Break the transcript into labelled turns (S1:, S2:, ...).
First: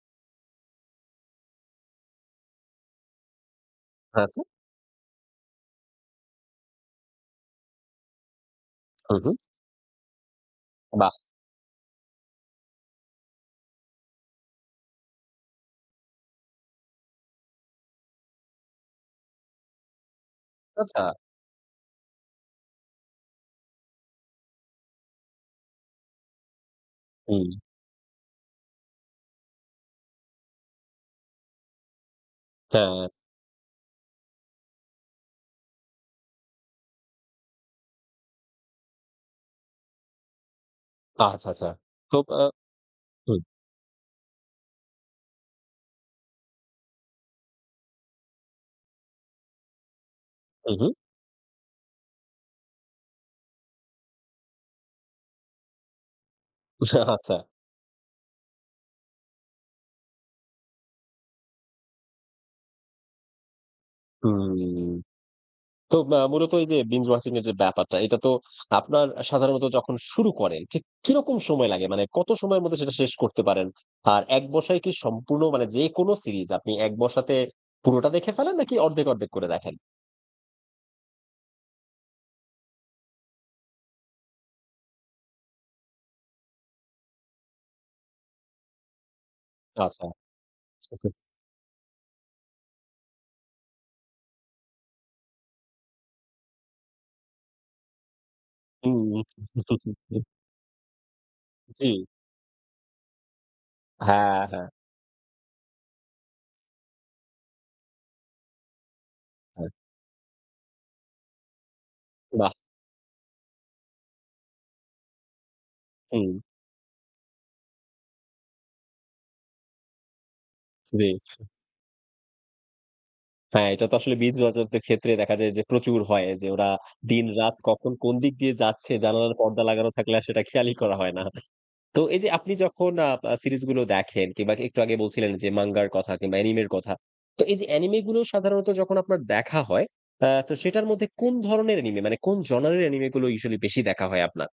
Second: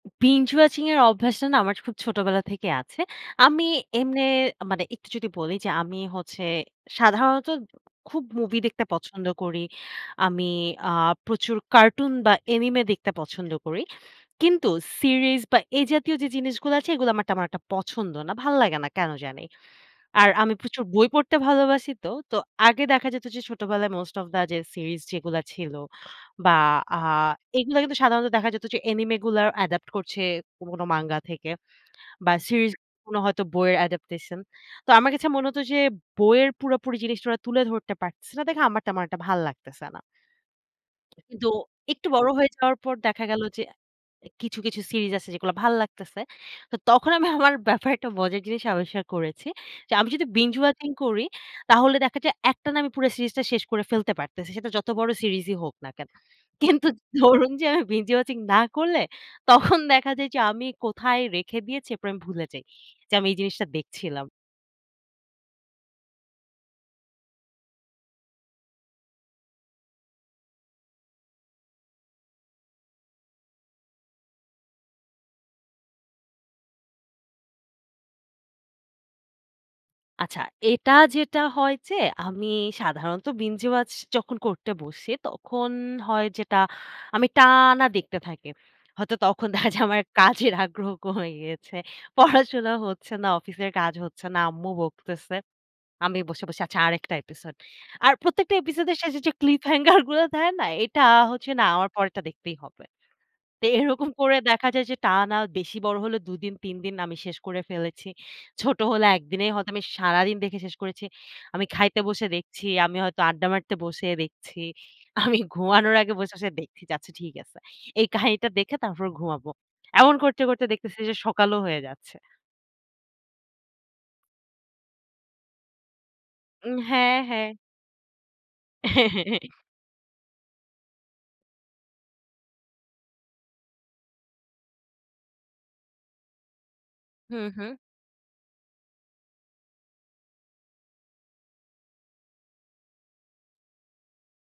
S1: Binge watching এর অভ্যাসটা না আমার খুব ছোটবেলা থেকেই আছে। আমি এমনে
S2: আচ্ছা।
S1: মানে, একটু যদি বলি যে, আমি হচ্ছে, সাধারণত খুব মুভি দেখতে
S2: হু,
S1: পছন্দ
S2: হু।
S1: করি। আমি আ
S2: বাহ!
S1: প্রচুর কার্টুন বা অ্যানিমে দেখতে পছন্দ করি। কিন্তু সিরিজ বা এ জাতীয় যে জিনিসগুলো আছে, এগুলো আমার তেমন একটা পছন্দ না। ভাল্লাগে না, কেন জানি। আর আমি প্রচুর বই
S2: আচ্ছা।
S1: পড়তে ভালোবাসি তো। তো, আগে দেখা যেত যে, ছোটবেলায় মোস্ট অফ দ্য যে সিরিজ যেগুলা ছিল, বা আ
S2: হুম।
S1: এগুলা কিন্তু সাধারণত দেখা যেত যে, অ্যানিমে গুলোর অ্যাডাপ্ট করছে কোন, কোন, মাঙ্গা থেকে বা সিরিজ
S2: হ্যাঁ।
S1: গুলো হয়তো বইয়ের অ্যাডাপ্টেশন। তো, আমার কাছে মনে হত যে, বইয়ের পুরোপুরি জিনিসটা ওরা তুলে ধরতে পারতেছে না, দেখে আমার তেমন একটা ভাল্লাগতেছে না। কিন্তু
S2: আচ্ছা, আচ্ছা।
S1: একটু
S2: তো
S1: বড়
S2: আ
S1: হয়ে যাওয়ার পর দেখা
S2: হুম।
S1: গেল যে, কিছু, কিছু ,সিরিজ আছে, যেগুলো ভাল্লাগতেছে। তো তখন, আমি আমার ব্যাপারে একটা মজার জিনিস আবিষ্কার করেছি। যে আমি যদি বিঞ্জ
S2: হু,
S1: ওয়াচিং
S2: হুম।
S1: করি, তাহলে দেখা যায়, একটানা আমি পুরো সিরিজটা শেষ করে ফেলতে পারতেছি। সেটা যত বড় সিরিজই হোক না কেন।
S2: আ
S1: কিন্তু
S2: আচ্ছা।
S1: ধরুন যে, আমি বিঞ্জ ওয়াচিং না করলে, তখন দেখা যায় যে, আমি কোথায় রেখে দিয়েছি, এরপর আমি ভুলে যাই। যে আমি এই জিনিসটা দেখছিলাম।
S2: হুম। তো আ মূলত এই যে বিঞ্জ ওয়াচিং এর যে ব্যাপারটা, এটা তো আপনার সাধারণত যখন শুরু করেন, ঠিক কিরকম সময় লাগে? মানে কত সময়ের মধ্যে সেটা শেষ করতে পারেন? আর, এক বসায় কি সম্পূর্ণ মানে যেকোনো সিরিজ আপনি এক বসাতে পুরোটা দেখে ফেলেন নাকি, অর্ধেক অর্ধেক করে দেখেন?
S1: আচ্ছা, এটা যেটা হয় যে, আমি সাধারণত বিঞ্জ ওয়াচ যখন করতে বসি, তখন হয় যেটা, আমি টানা দেখতে থাকি। হয়তো তখন দেখা যায় যে, আমার
S2: আচ্ছা।
S1: কাজের আগ্রহ কমে গেছে, পড়াশোনা হচ্ছে না, অফিসের কাজ হচ্ছে না, আম্মু বকতেছে। আমি বসে বসে, আচ্ছা আরেকটা এপিসোড। আর প্রত্যেকটা এপিসোডের শেষে
S2: হু।
S1: যে ক্লিপ হ্যাঙ্গার গুলো দেয় না? এটা হচ্ছে না ,আমার
S2: জ্বী।
S1: পরেরটা দেখতেই হবে। তো এরকম করে
S2: হ্যাঁ,
S1: দেখা
S2: হ্যাঁ।
S1: যায় যে, টানা বেশি বড় হলেও দুদিন তিনদিন আমি শেষ করে ফেলেছি। ছোট হলে, একদিনে হয়তো
S2: আচ্ছা।
S1: আমি সারাদিন দেখে শেষ করেছি। আমি খাইতে বসে
S2: বাহ্!
S1: দেখছি, আমি হয়তো আড্ডা মারতে বসে, দেখছি। আমি ঘুমানোর আগে বসে,
S2: হুম।
S1: বসে দেখছি, আচ্ছা ঠিক আছে। এই কাহিনীটা দেখে, তারপর ঘুমাবো। এমন করতে করতে দেখতেছি
S2: জ্বী।
S1: যে, সকালও হয়ে যাচ্ছে।
S2: হ্যাঁ, এটা তো আসলে, বিঞ্জ ওয়াচারদের ক্ষেত্রে দেখা যায় যে, প্রচুর হয় যে, ওরা
S1: উম হ্যাঁ,
S2: দিন
S1: হ্যাঁ।
S2: রাত কখন কোন দিক দিয়ে যাচ্ছে, জানালার পর্দা লাগানো থাকলে, আর সেটা খেয়ালই করা হয় না। তো এই যে, আপনি যখন আ সিরিজ গুলো দেখেন, কিংবা একটু আগে বলছিলেন যে মাঙ্গার কথা কিংবা অ্যানিমের কথা।
S1: হু,
S2: তো, এই যে
S1: হু।
S2: অ্যানিমে গুলো সাধারণত যখন আপনার দেখা হয়, আ তো সেটার মধ্যে কোন ধরনের অ্যানিমে মানে, কোন জনারের অ্যানিমে গুলো, ইউজুয়ালি বেশি দেখা হয় আপনার?